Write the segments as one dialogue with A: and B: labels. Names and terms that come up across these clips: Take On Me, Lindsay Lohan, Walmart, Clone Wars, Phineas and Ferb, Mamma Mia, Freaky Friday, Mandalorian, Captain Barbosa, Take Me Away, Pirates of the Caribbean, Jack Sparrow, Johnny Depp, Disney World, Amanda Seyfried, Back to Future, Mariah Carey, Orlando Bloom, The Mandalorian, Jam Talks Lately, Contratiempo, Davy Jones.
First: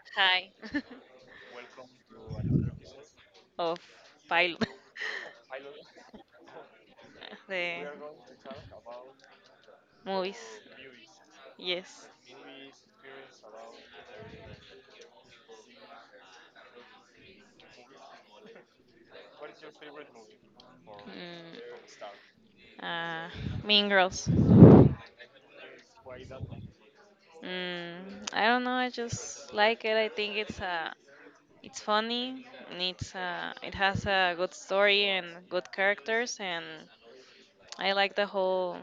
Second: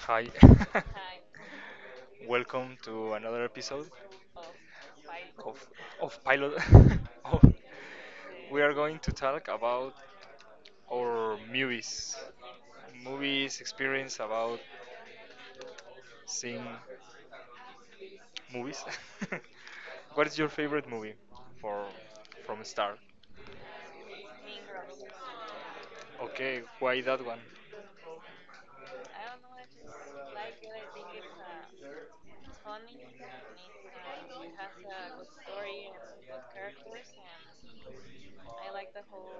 A: Hi,
B: Hi.
A: Hi, welcome to another
B: Of
A: episode
B: pile.
A: of pilot. Of pilot. Oh,
B: The
A: we are going to talk about
B: movies.
A: our movies,
B: Yes.
A: movies experience about seeing movies. What is your favorite movie
B: Mm,
A: for from start?
B: mean Girls.
A: Okay, why that one?
B: I don't know.
A: I
B: I
A: don't know. I just
B: just like it. I
A: like it.
B: think
A: I
B: it's
A: think
B: uh, it's
A: it's
B: funny.
A: funny and
B: And it's uh, it
A: it
B: has
A: has a
B: a good
A: good
B: story
A: story and
B: and good
A: good
B: characters,
A: characters,
B: and
A: and
B: I like
A: I
B: the
A: like the
B: whole.
A: whole,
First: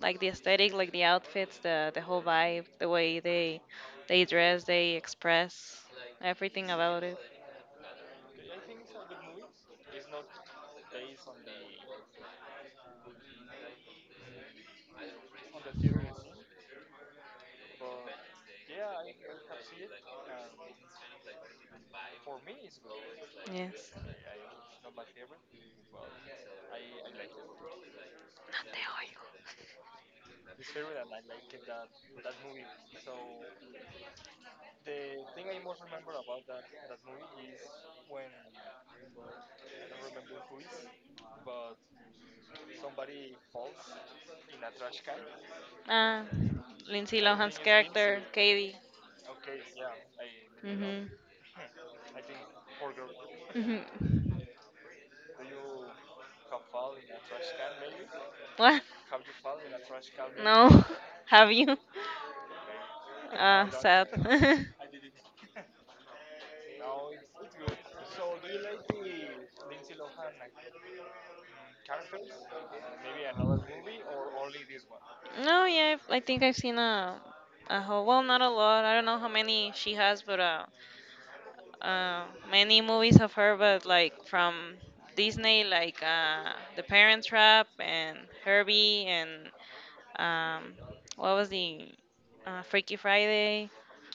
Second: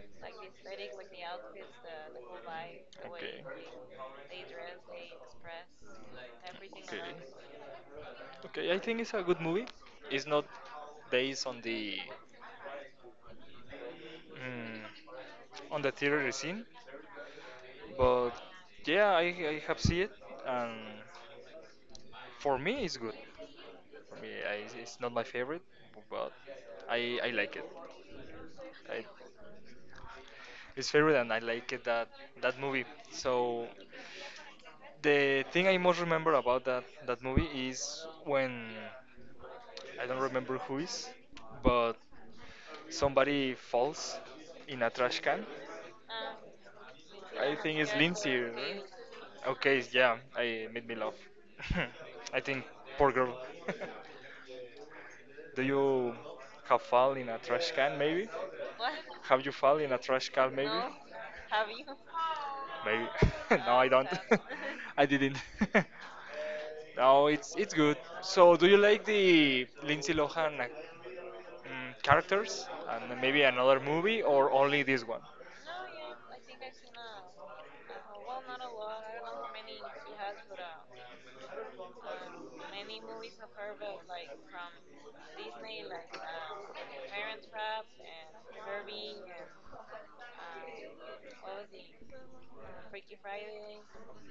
B: Like the
A: like the
B: aesthetic,
A: aesthetic,
B: like the
A: like the
B: outfits,
A: outfits,
B: the
A: the
B: the
A: the
B: whole
A: whole
B: vibe,
A: vibe,
B: the
A: the
B: way
A: way Okay.
B: they
A: they
B: dress,
A: dress,
B: they
A: they express
B: express everything
A: everything Okay.
B: about it.
A: about it. Okay, I think it's a good movie. It's not based on mm, on the theater scene, but yeah, I have seen it, and for me, it's good.
B: Yes.
A: For me, it's not my favorite, but I like it. I, it's favorite, and I like it that that movie. So the thing I most remember about that movie is when I don't remember who is, but somebody falls in a trash can.
B: Ah, Lindsay
A: I
B: Lohan's
A: think it's Lindsay.
B: character,
A: Right?
B: Katie.
A: Okay, yeah, I made me laugh.
B: Mhm.
A: I think poor girl.
B: Mhm.
A: Do you have fall in a trash can maybe? What?
B: What?
A: Have you fall in a trash can maybe? No.
B: No. Have you?
A: Maybe. no,
B: Ah,
A: I don't.
B: sad.
A: I didn't. no, it's good. So, do you like the Lindsay Lohan characters, and maybe another movie or only this one?
B: no, yeah, I've- I think I've seen a whole. Well, not a lot. I don't know how many she has, but uh, many movies of her, but like from Disney, like The Parent Trap and Herbie and um, what was the Freaky Friday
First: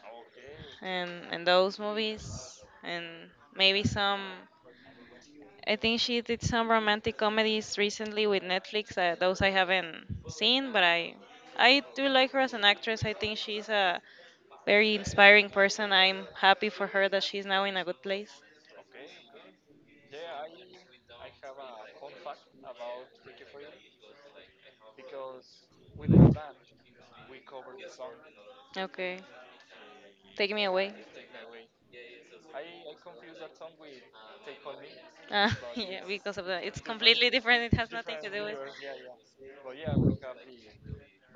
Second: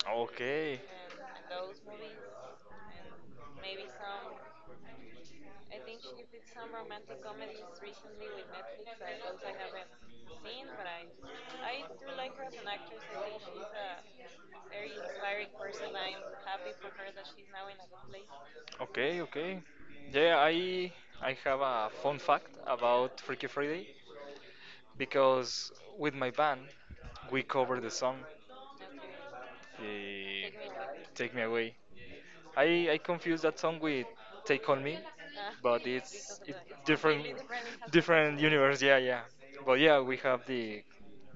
A: Okay.
B: and those movies and maybe some. I think she did some romantic comedies recently with Netflix. Those I haven't seen, but I do like her as an actress. I think she's a very inspiring person. I'm happy for her that she's now in a good place.
A: Okay, okay. Yeah, I have a fun fact about Freaky Friday because with my band we cover the song
B: Okay.
A: eh,
B: Take me away.
A: Take Me Away. I confuse that song with Take On Me,
B: Uh,
A: but
B: yeah, because
A: it's
B: of that. It's
A: different,
B: completely different. It has nothing to
A: different
B: do with.
A: universe. Yeah, yeah. But yeah, we have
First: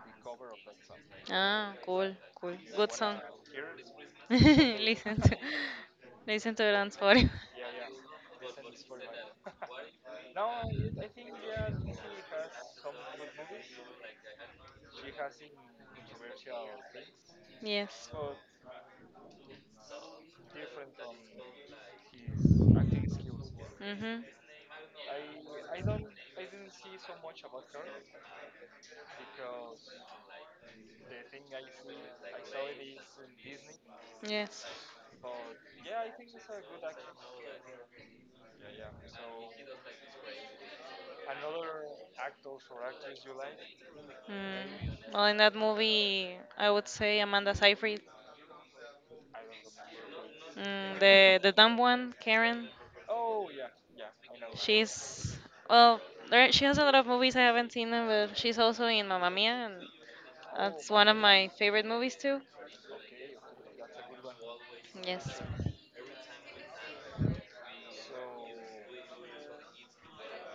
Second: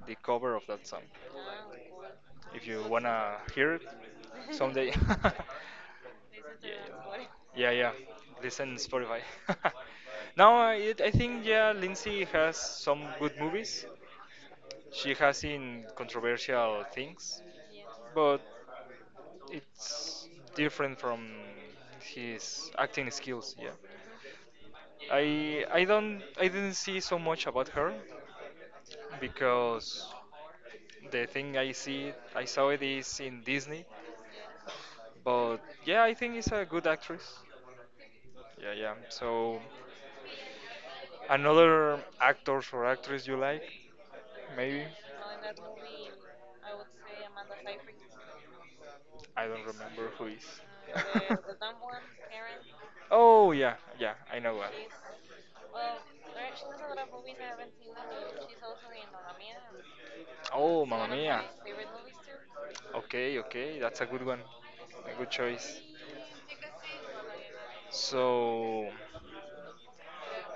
A: the cover of that song.
B: Ah, cool, cool.
A: If you
B: Good song.
A: wanna hear it someday.
B: listen to, listen to it on Spotify.
A: yeah, yeah. Listen Spotify. now I think yeah, Lindsay has some good movies. She has in controversial things,
B: Yes.
A: but it's different from his acting skills. Yeah.
B: Mhm.
A: I don't, I didn't see so much about her because the thing I saw it is in Disney.
B: Yes.
A: But yeah, I think it's a good actress. Yeah, yeah. So another actors or actress you like,
B: Mm.
A: maybe?
B: Well, in that movie, I would say Amanda Seyfried.
A: I don't remember who is.
B: Mm, the dumb one, Karen.
A: Oh yeah, yeah, I know that.
B: She's well, there, she has a lot of movies I haven't seen them, but she's also in Mamma Mia, and
A: Oh,
B: that's
A: Mamma
B: one of
A: Mia.
B: my favorite movies too.
A: Okay, okay, that's a good one. A good
B: Yes.
A: choice. So,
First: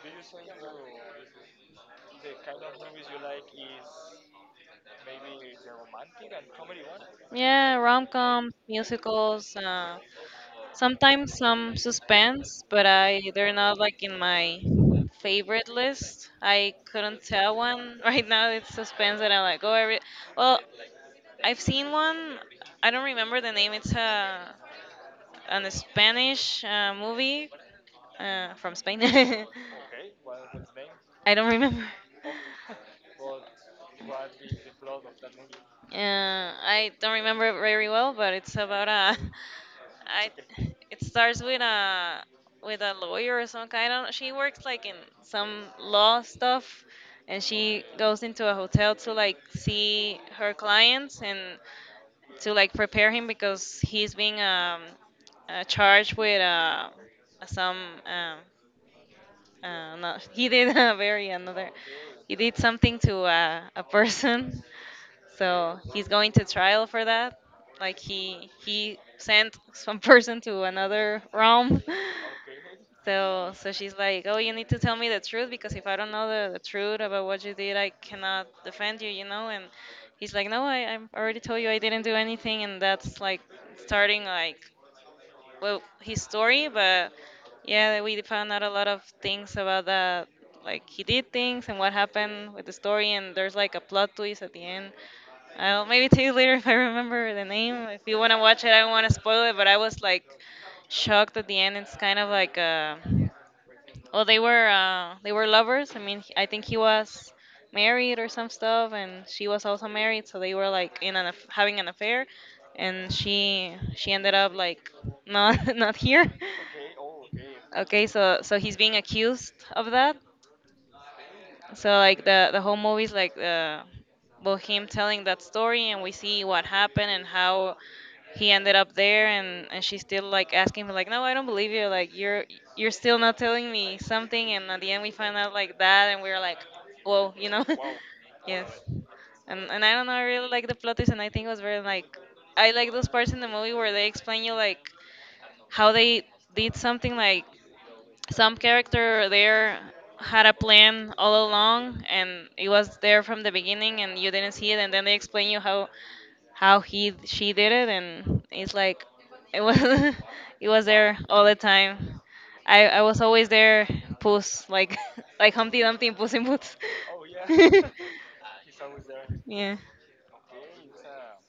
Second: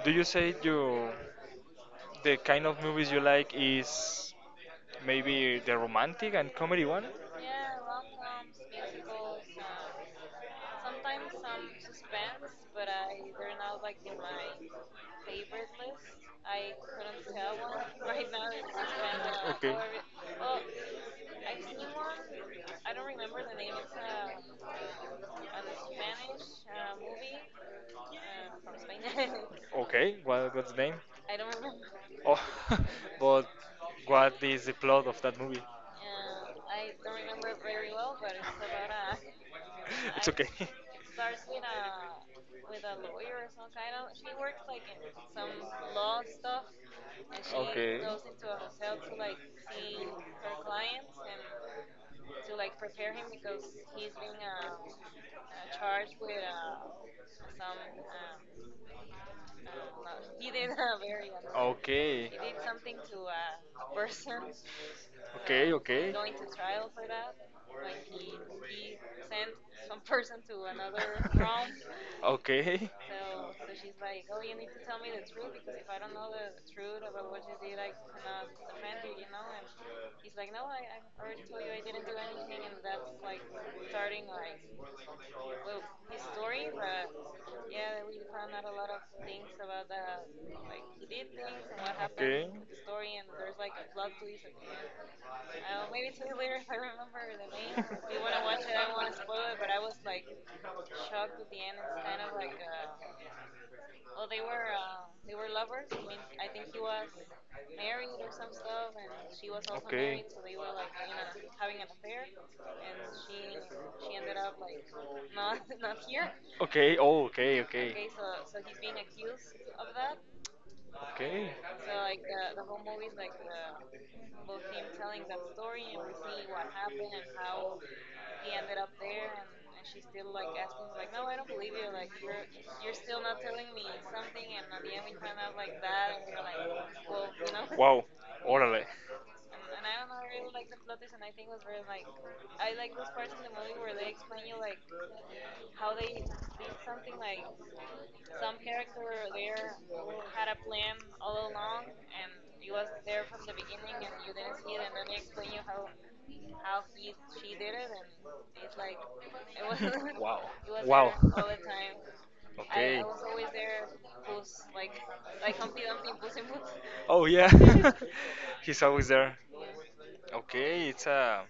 A: do you say you the kind of movies you like is maybe the romantic and comedy one?
B: Yeah, rom coms, musicals. Sometimes some suspense, but I they're not like in my favorite list. I couldn't tell one right now. It's suspense that I like.
A: Okay.
B: Well, I've seen one. I don't remember the name. It's a an Spanish movie from Spain.
A: Okay, what, what's the name?
B: I don't remember.
A: Oh, but what is the plot of that movie?
B: I don't remember it very well, but it's about a.
A: It's
B: I.
A: okay.
B: It starts with a lawyer or some kind. Of. She works like in some law stuff, and she goes into a hotel to like see her clients and to like prepare him because he's being charged with some um no,
A: Okay.
B: he did something to a person
A: Okay.
B: so he's
A: Okay, okay.
B: going to trial for that. Like
A: Like
B: he
A: he
B: he sent some person to another realm.
A: Okay.
B: So so she's like, oh, you need to tell me the truth because if I don't know the truth about what you did, I cannot defend you, you know. And he's like, no, I already told you I didn't do anything, and that's
A: like
B: like starting like well his
A: well
B: story, but yeah,
A: yeah,
B: we found out a lot of things about that. Like
A: like
B: he did things and what
A: Okay.
B: happened with the story, and there's like a plot twist at the end. I'll maybe tell you later if I remember the name. If you want to watch it, I don't want to spoil it, but I was like shocked at the end. It's kind of like a well, they were lovers. I mean, he- I think he was married or some stuff, and she was also
A: Okay.
B: married. So they
A: so-
B: were like in an having an affair, and she ended up like not not here.
A: Okay. Oh, okay. Okay.
B: Okay, so so he's being accused of that,
A: Okay.
B: so like the whole movie is like about him telling that story, and we see what happened and how he ended up there, and she's still like asking him like, no, I don't believe you. Like you're still not telling me something, and at the end we find out like that, and we're like, whoa, you know?
A: Wow.
B: yes.
A: Órale.
B: and I don't know, I really like the plot twist, and I think it was very like I like those parts in the movie where they explain you like how they did something like some character there had a plan all along and it was there from the beginning and you didn't see it and then they explain you how he she did it and it's like it was it was
A: Wow.
B: there all the time I was always there puss like like
A: Wow.
B: humpty dumpty and puss in boots
A: Oh yeah, he's always there.
B: yeah
A: Okay, it's a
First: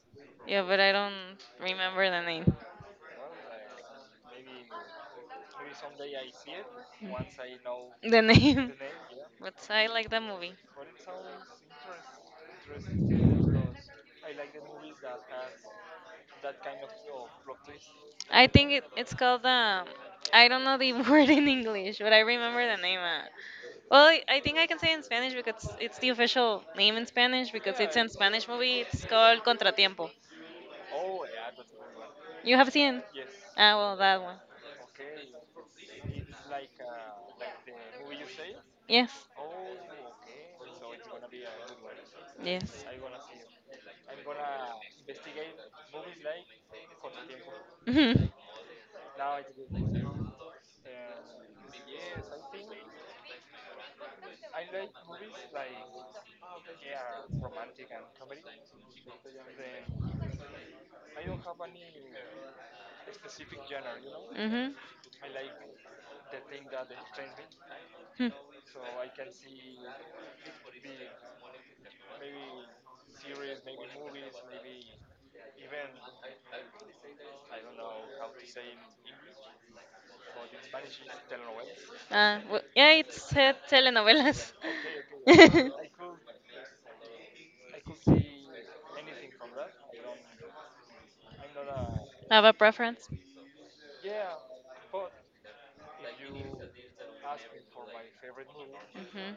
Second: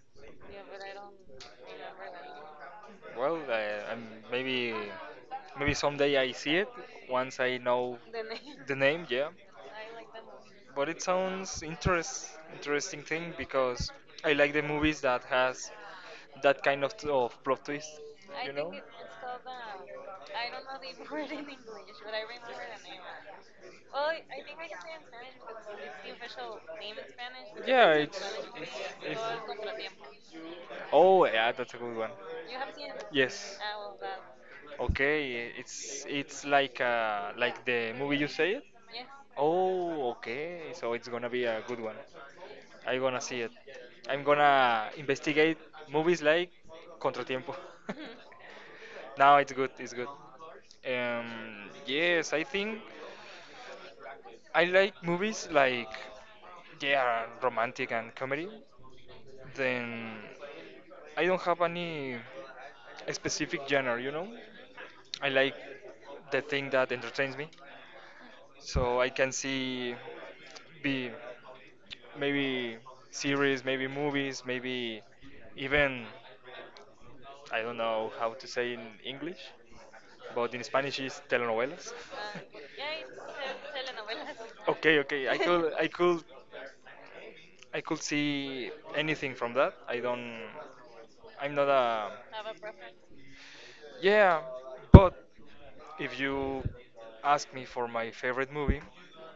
B: yeah, but I don't remember the name
A: well, maybe maybe someday I see it once I know
B: the name
A: the name. Yeah,
B: but I like that movie.
A: but it sounds interesting thing because I like the movies that has that kind of plot twist.
B: I
A: You know?
B: think it's called um. I don't know the word in English, but I remember the name. Well, I think I can say in Spanish because it's the official name in Spanish because
A: Yeah,
B: it's in Spanish
A: it's
B: movie. It's
A: it's.
B: called Contratiempo.
A: Oh yeah, that's a good one.
B: You have seen?
A: Yes.
B: Ah, well, that one.
A: Okay, it's like the movie you say it.
B: Yes.
A: Oh, okay. So it's gonna be a good one.
B: Yes.
A: I'm gonna see it. I'm gonna investigate movies like Contratiempo.
B: Mhm.
A: now it's good. It's good. Yes, I think I like movies like yeah, romantic and comedy, then I don't have any specific genre, you know?
B: Mhm.
A: I like the thing that entertains me.
B: Hmm.
A: So I can see be maybe series, maybe movies, maybe even I don't know how to say in English, but in Spanish is telenovelas.
B: Well, yeah, it's telenovelas.
A: okay, okay, I could I could I could see anything from that. I don't. I'm not a.
B: Have a preference?
A: Yeah, but if you ask me for my favorite movie,
B: Hmm.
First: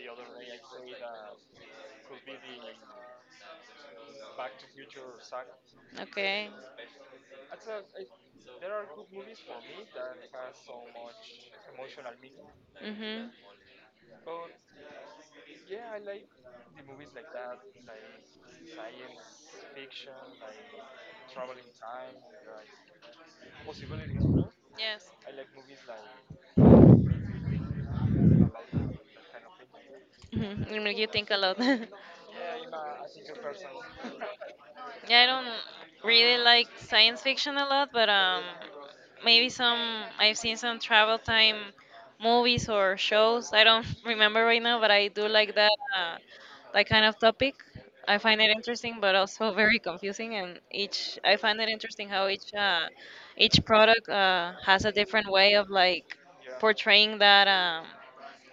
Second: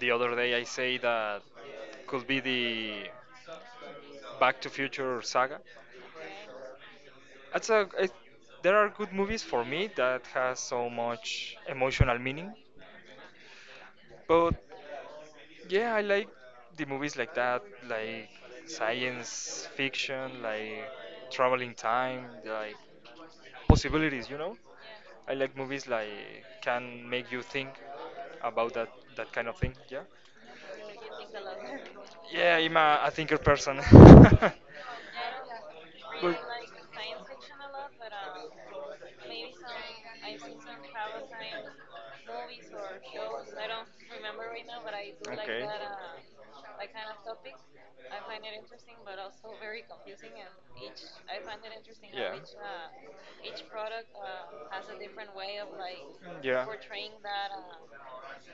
A: the other day I say that could be the Back to Future saga.
B: Okay.
A: That's a. There are good movies for me that has so much emotional meaning,
B: Hmm.
A: but yeah, I like the movies like that, like science fiction, like traveling time, like possibilities, you know?
B: Yes.
A: I like movies like can make you think about that kind of thing, yeah?
B: Hmm. You think a lot.
A: Yeah, I'm a thinker person.
B: Yeah, I don't really like science fiction a lot, but maybe some I've seen some travel time movies or shows. I don't remember right now, but I do like that
A: But
B: that kind of topic. I
A: okay.
B: find it interesting, but also very confusing. And each I find it interesting how
A: Yeah.
B: each product has a different way of like
A: Yeah.
B: portraying that.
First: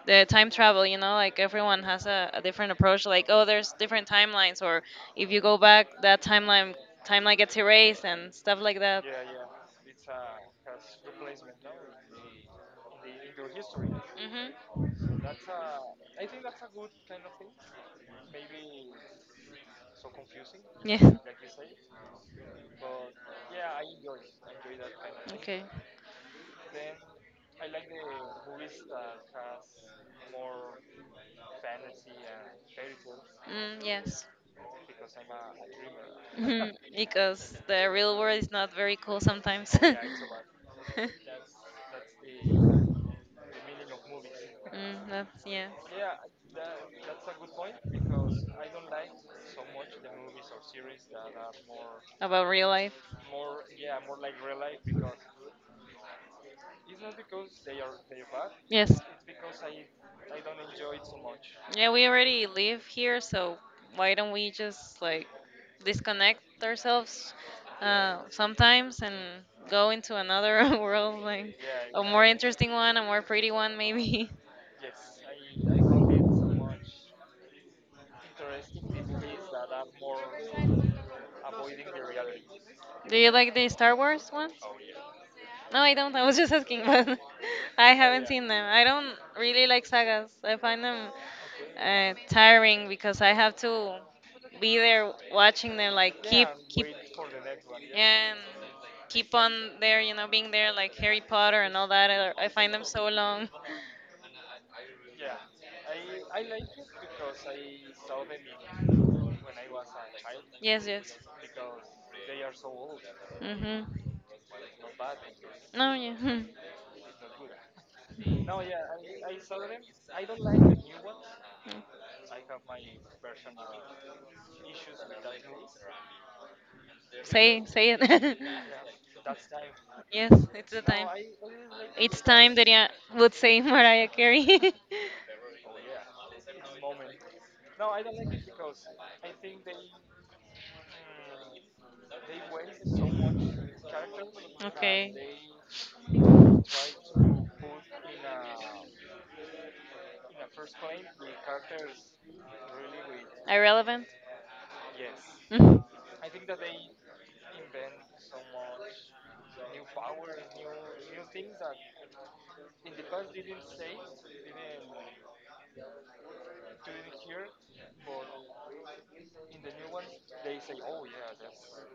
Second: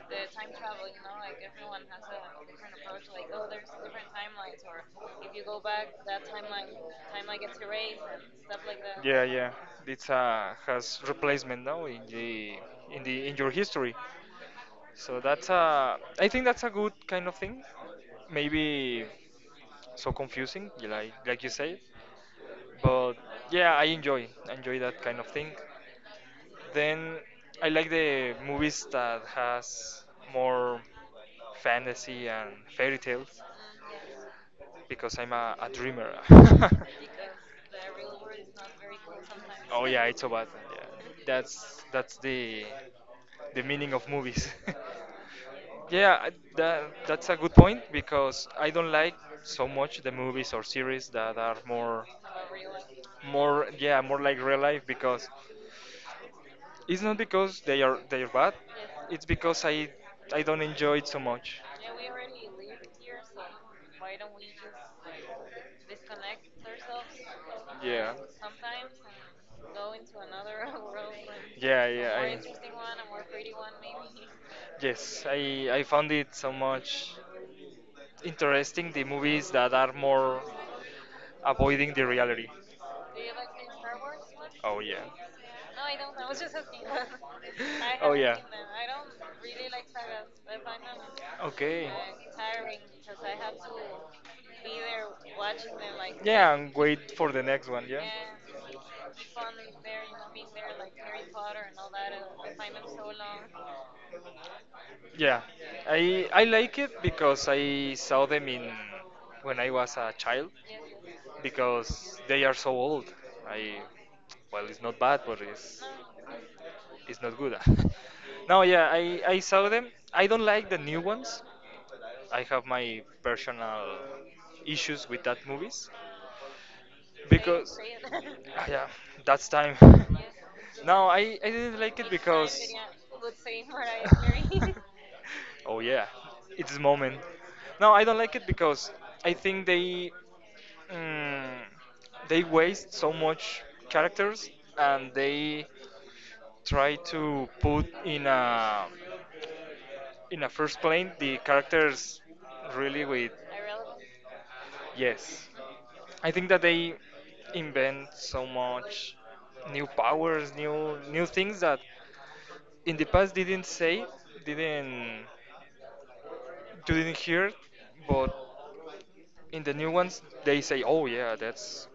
B: The time travel you know like everyone has a different approach like oh there's different timelines or if you go back that timeline timeline gets erased and stuff like that.
A: Yeah, yeah. It's has replacement now in the in your history.
B: Hmm.
A: So that's I think that's a good kind of thing. Maybe so confusing,
B: Yeah.
A: like you say. But yeah, I enjoy enjoy that kind of thing.
B: Okay.
A: Then I like the movies that has more fantasy and fairy tales
B: Yes.
A: because I'm a dreamer.
B: Mhm, because the real world is not very cool sometimes.
A: oh yeah, it's so bad. Yeah. That's the meaning of movies.
B: That's yeah
A: Yeah, I- that's a good point because I don't like so much the movies or series that are
B: about real life
A: more yeah, more like real life because it's not because they're bad.
B: yes.
A: It's because I don't enjoy it so much.
B: Yeah, we already live here, so why don't we just like disconnect ourselves
A: Yeah.
B: sometimes and go into another world, like
A: Yeah,
B: a
A: yeah.
B: more exactly. Interesting one, a more pretty one, maybe?
A: Yes, I found it so much interesting the movies that are more avoiding the reality.
B: Do you like the Star Wars ones?
A: Oh yeah.
B: No, I don't. I was just asking, but I Oh
A: Oh
B: haven't
A: yeah.
B: seen them. I don't really like sagas. I find them
A: Okay.
B: Okay. Tiring because I have to be there
A: We watching
B: watching
A: them
B: them,
A: like
B: like keep
A: yeah, and
B: keep
A: wait for the next one, yeah?
B: and keep
A: Yeah,
B: on there, you know, being there like Harry Potter and all that. I
A: the time
B: find them
A: is so
B: so
A: long.
B: long.
A: Yeah. I like it because I saw them in when I was a child. Yes,
B: Yes, yes.
A: because they are so old. I
B: Mhm.
A: well, it's not bad, but it's
B: No, yeah. hmm.
A: it's not good. no, yeah, I saw them. I don't like the new ones.
B: Mm.
A: I have my personal issues with that movies same,
B: Say,
A: because
B: say it. Yeah,
A: Ah, yeah, that's time.
B: it. Yes, it's the time.
A: no, I didn't
B: It's
A: like it
B: because time
A: because.
B: that I would say Mariah Carey. They build
A: oh, yeah, it's this moment. No, I don't like it because I think they. Mm, they waste so much characters and
B: okay.
A: they try to put in a first plane the characters really with
B: Irrelevant?
A: yes.
B: In.
A: I think that they invent so much new powers, new things that in the past didn't say, didn't you didn't hear, but in the new ones they say, oh yeah,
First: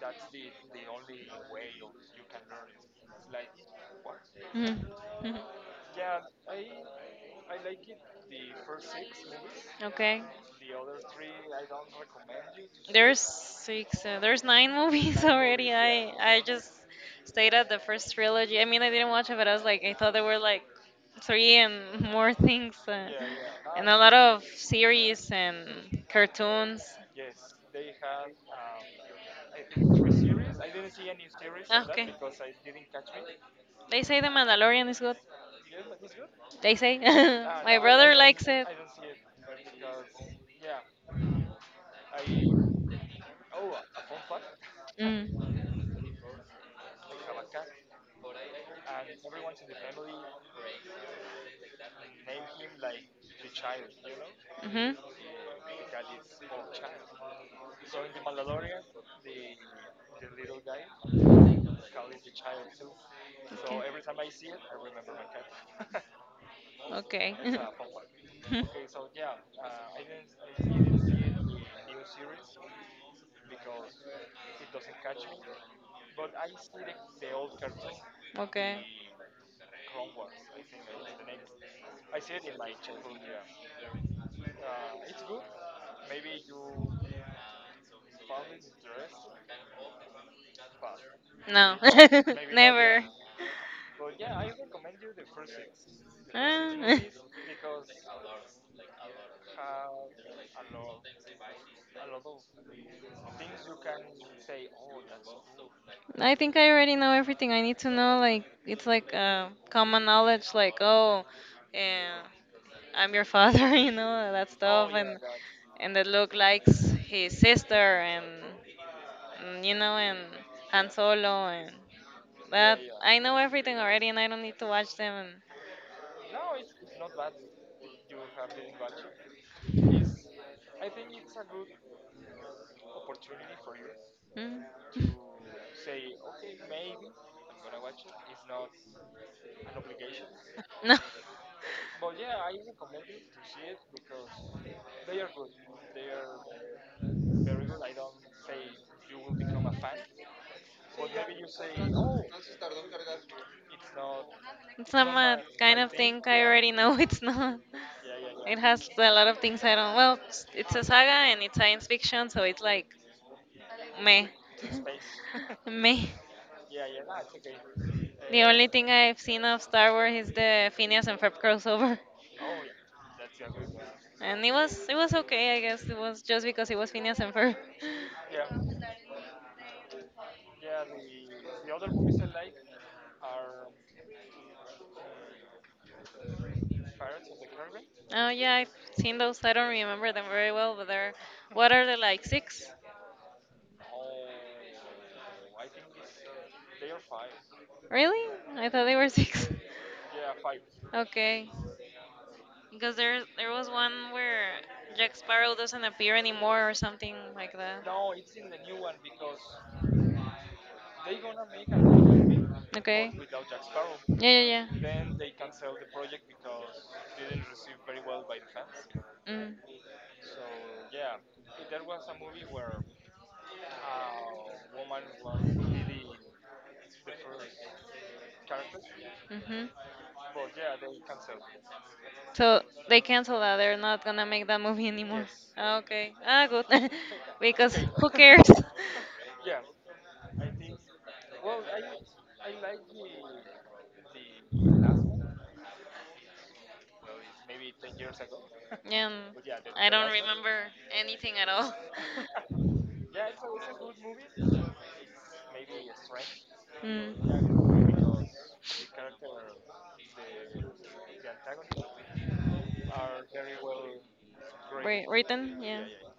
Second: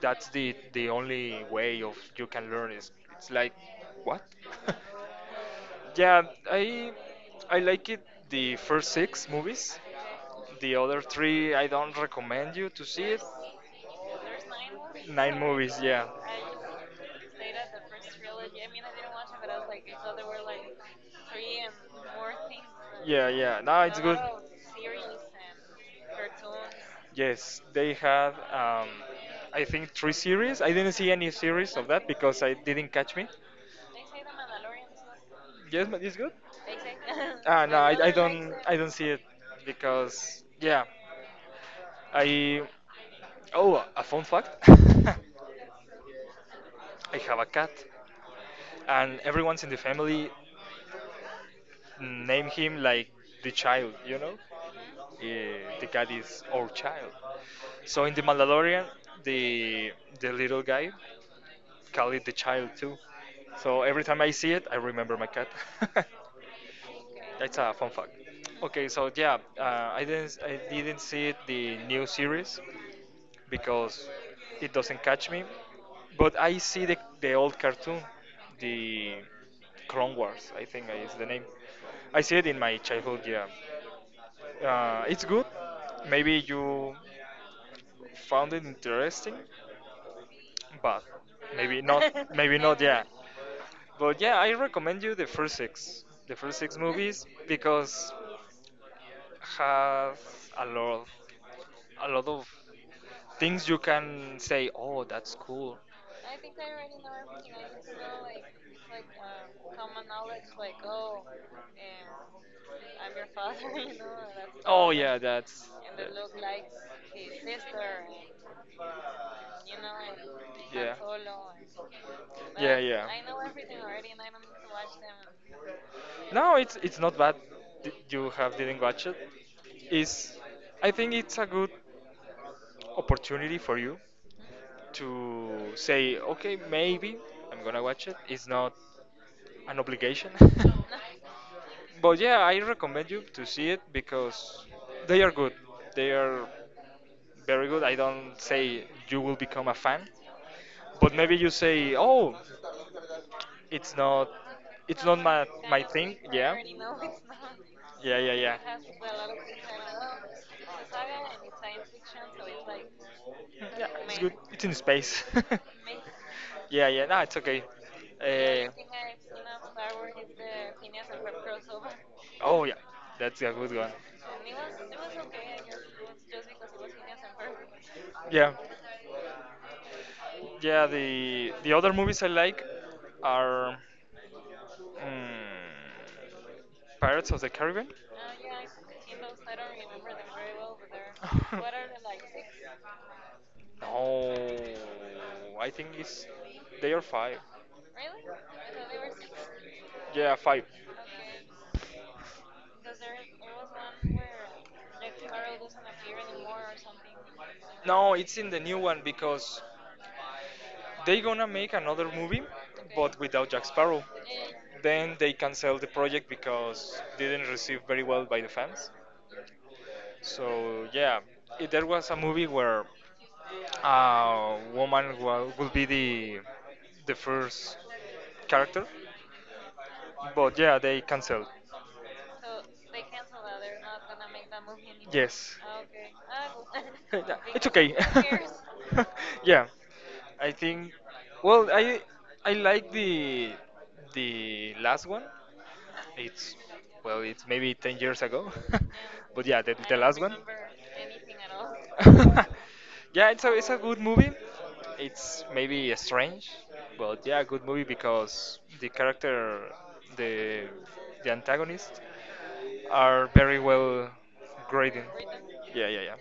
A: that's the only way of you can learn is it's like what?
B: Mhm. Mhm.
A: yeah, I I like it the first six movies.
B: okay.
A: The other three I don't recommend you to see
B: There's
A: it.
B: six. There's nine movies nine
A: Nine
B: already.
A: movies, yeah.
B: I just stayed at the first trilogy. I mean, I didn't watch it, but I was like, I thought there were like three and more things,
A: Yeah, yeah. No,
B: and a
A: it's
B: lot
A: good.
B: of series and cartoons.
A: Yes, they had, I think, three series. I didn't see any series of that because I didn't catch me.
B: They say The Mandalorian is good.
A: Yes, but it's good.
B: They say. Ah,
A: Ah, no, I don't see it because, yeah, I. Oh, a fun fact.
B: Mm.
A: I have a cat. And everyone's in the family name him like the child, you know?
B: Mhm. The
A: Eh, the cat is our child. So in the Mandalorian, the the little guy call it the child too. So every time I see it, I remember my cat.
B: Okay.
A: That's a fun fact. Okay, so yeah, I didn't see it, the new series, because it doesn't catch me. But I see the old cartoon, the Clone Wars, I think is the name. I see it in my childhood, yeah. It's good. Maybe you found it interesting, but
B: No,
A: maybe not. Maybe not, yeah.
B: never.
A: But yeah, I recommend you the first six
B: Ah.
A: movies because has a lot, a lot of things you can say. Oh, that's cool.
B: I think I already know everything I need to know. Like it's like common knowledge. Like oh, yeah, I'm your father. You know that
A: Oh
B: stuff,
A: yeah,
B: and
A: that's
B: and
A: that,
B: that Luke
A: like
B: likes his sister, and you know, and Han
A: yeah,
B: Solo, and
A: yeah, well,
B: that
A: yeah.
B: I know everything already, and I don't need to watch them.
A: No, it's not bad. D- You have didn't watch it. Is I think it's a good opportunity for you
B: And, mm.
A: to say, okay, maybe I'm gonna watch it. It's not an obligation.
B: No.
A: But yeah, I recommend you to see it because they are good. They are very good. I don't say you will become a fan, but maybe you say, "Oh, it's not,
B: It's
A: it's
B: not
A: not
B: my
A: my
B: kind
A: my
B: of
A: thing."
B: thing. I
A: Yeah,
B: already know it's not.
A: yeah, yeah, yeah.
B: It has a lot of things I don't. Well, it's a saga and it's science fiction, so it's like
A: Yeah, it's
B: meh.
A: good. It's in space.
B: meh.
A: yeah, yeah. No, it's okay.
B: The only
A: Uh,
B: thing I've seen of Star Wars is the Phineas and Ferb crossover.
A: oh yeah, that's a good one.
B: And it was okay. I guess it was just because it was Phineas and Ferb.
A: Yeah, yeah. The other movies I like are mm, Pirates of the Caribbean.
B: Oh yeah, I've seen those. I don't remember them very well, but they're what are they like six?
A: no, I think it's they are five.
B: Really? I thought they were six.
A: Yeah, five.
B: Okay, because there was one where Jack Sparrow doesn't appear anymore or something like that.
A: No, it's in the new one because they gonna make another movie,
B: Okay. Okay.
A: but without Jack Sparrow.
B: Yeah, yeah,
A: Then
B: yeah.
A: they cancel the project because didn't receive
B: It
A: very well by the fans.
B: yeah. Mm.
A: So yeah, there was a movie where a woman will be the first character,
B: Mhm.
A: but yeah, they canceled.
B: So they cancel that. They're not gonna make that movie anymore. Yes.
A: Yes,
B: Ah, okay. Ah, good.
A: yeah, it's
B: because
A: okay.
B: who cares?
A: yeah, I think. Well, I I like the last one. It's well, it's maybe 10 years ago,
B: And
A: but yeah,
B: I
A: the
B: don't
A: last one.
B: remember anything at all.
A: yeah, it's a good movie. It's maybe strange, but yeah, good
B: Mm.
A: movie because the the antagonist, are very well graded.
B: Written, yeah.
A: Yeah, yeah, yeah.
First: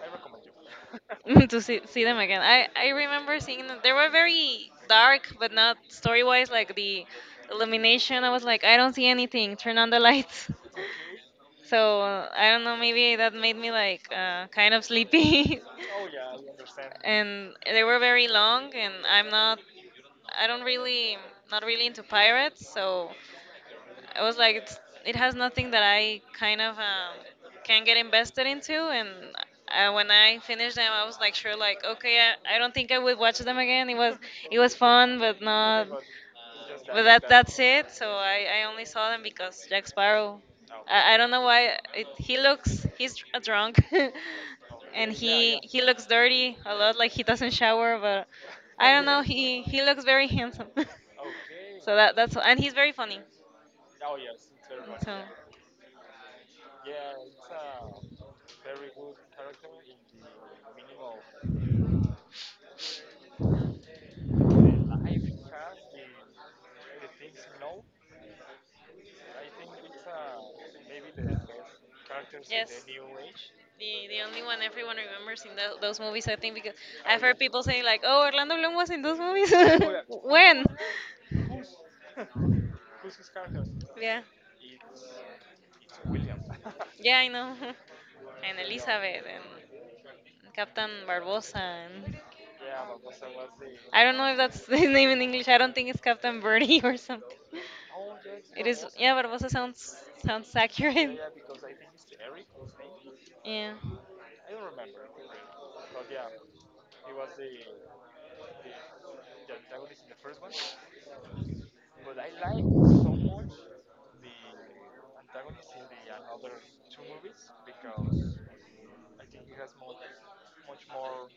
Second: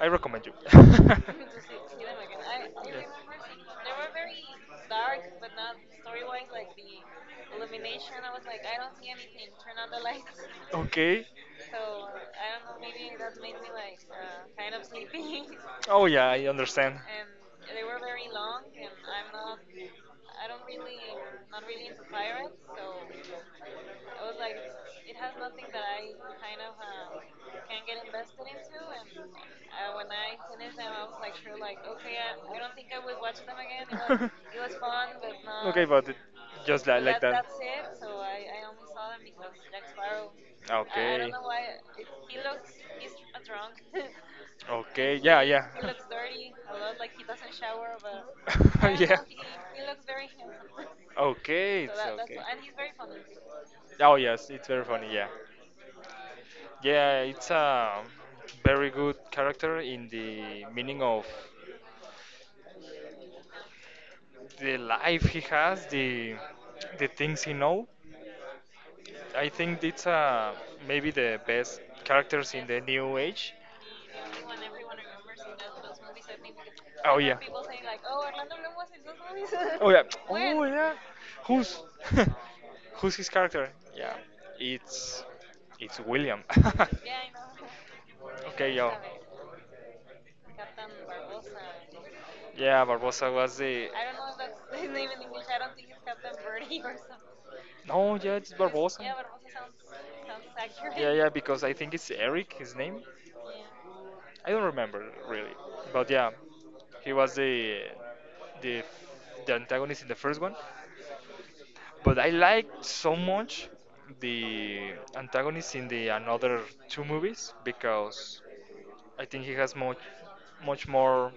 A: I recommend you.
B: To see them again. I remember seeing them. They were very dark, but not story wise. Like the illumination, I was like, I don't see anything. Turn on the lights. So I don't know, maybe that made me like kind
A: okay.
B: of sleepy.
A: Oh yeah, I understand.
B: And they were very
A: Long.
B: long, and I'm not, I
A: I don't
B: don't
A: really,
B: really, not
A: not
B: really
A: really
B: into
A: into pirates,
B: pirates,
A: so
B: so.
A: I
B: I
A: was
B: was like,
A: like,
B: it's, it
A: it
B: has nothing that I
A: kind
B: kind
A: of
B: of
A: um,
B: can get invested into. And
A: kind of, when
B: when
A: I
B: I
A: was
B: finished
A: them,
B: them,
A: I
B: I
A: was
B: was
A: like,
B: like, sure,
A: sure, like,
B: like,
A: okay,
B: okay,
A: I
B: I don't think I would watch them again.
A: it
B: It
A: was
B: was fun, but
A: not. okay,
B: not.
A: but just like,
B: But
A: so like
B: that
A: that's
B: that's it.
A: it,
B: So
A: so
B: I
A: I
B: only
A: only
B: saw
A: saw them
B: them
A: because
B: because
A: Jack
B: Jack
A: Sparrow,
B: Sparrow.
A: I don't
B: I
A: Okay.
B: don't know
A: know why,
B: why it, he
A: he looks,
B: looks
A: he's
B: he's a
A: a
B: drunk,
A: drunk.
B: and
A: Okay. Yeah.
B: he
A: Yeah.
B: he
A: He looks
B: looks dirty a lot. Like
A: like
B: he doesn't
A: a shower
B: shower,
A: of
B: but
A: a, I
B: I
A: don't
B: don't
A: yeah. know,
B: know.
A: he,
B: He He
A: he
B: looks very handsome.
A: Okay.
B: So that that's and he's very funny.
A: Oh yes, it's very funny.
B: So,
A: Yeah, yeah, it's a very good character in the meaning of the life he has, the things he know. I think it's maybe the best characters in the
B: yes, the
A: new age.
B: only one everyone remembers in those movies, I think, because
A: Oh
B: I've
A: yeah.
B: heard people saying like, "Oh, Orlando Bloom was in those movies."
A: Oh yeah. When?
B: When?
A: Oh yeah. Who's who's his character? Yeah,
B: Yeah,
A: it's it's William.
B: yeah,
A: Yeah,
B: I
A: I
B: know.
A: know.
B: And
A: Okay, yo.
B: Elizabeth and
A: Captain
B: Captain Barbosa,
A: Barbosa.
B: and
A: Yeah, Barbosa was the.
B: I
A: I don't
B: don't
A: know
B: know if
A: if that's
B: that's his
A: in
B: name in
A: English.
B: English. I
A: I
B: don't
A: don't think
B: think it's
A: it's Captain
B: Captain
A: Bird.
B: Birdie or something.
A: No, yeah, it's
B: It is.
A: Barbosa. Yeah,
B: Yeah, Barbosa
A: sounds
B: sounds
A: accurate. Yeah, accurate,
B: accurate.
A: yeah, because I think it's Eric, his name.
B: Yeah.
A: Yeah. I don't remember really, but yeah, he was the the antagonist in the first one. But I liked so much the antagonist in the another two movies because I think he has much more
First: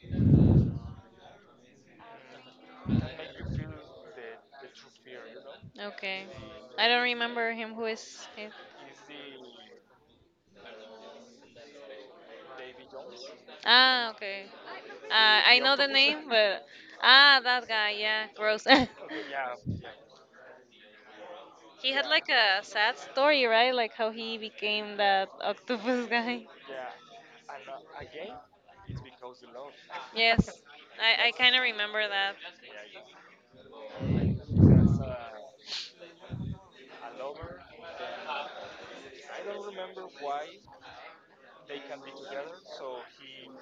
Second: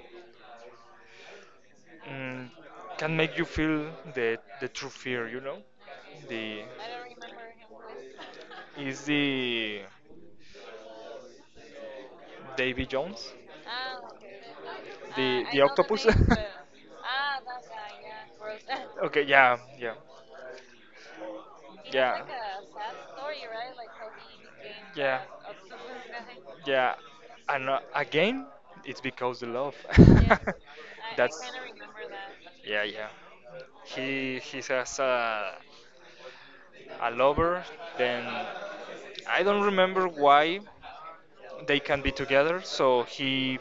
A: mm, can make you feel the true fear, you know.
B: Okay.
A: The I
B: I don't
A: don't
B: remember him. Who
A: remember
B: is it?
A: him. Is the Davy Jones. Ah,
B: Ah,
A: okay.
B: okay.
A: The I the know
B: I
A: the
B: know the
A: octopus. name,
B: name,
A: but
B: but
A: ah,
B: ah,
A: that
B: that guy.
A: guy,
B: Yeah,
A: yeah, gross.
B: gross.
A: Okay, yeah, yeah, it was
B: He had
A: yeah, like
B: like a
A: a sad
B: sad
A: story,
B: story, right?
A: right? Like
B: Like
A: how
B: how he
A: he became
B: became
A: yeah, that
B: that octopus
A: octopus
B: guy.
A: guy. Yeah. And again, it's because the love. Yes, I
B: Yes, I
A: That's
B: kind
A: kind
B: of
A: of remember
B: remember that.
A: that. Yeah, yeah. He has a lover. Then I don't remember why they can be together. So he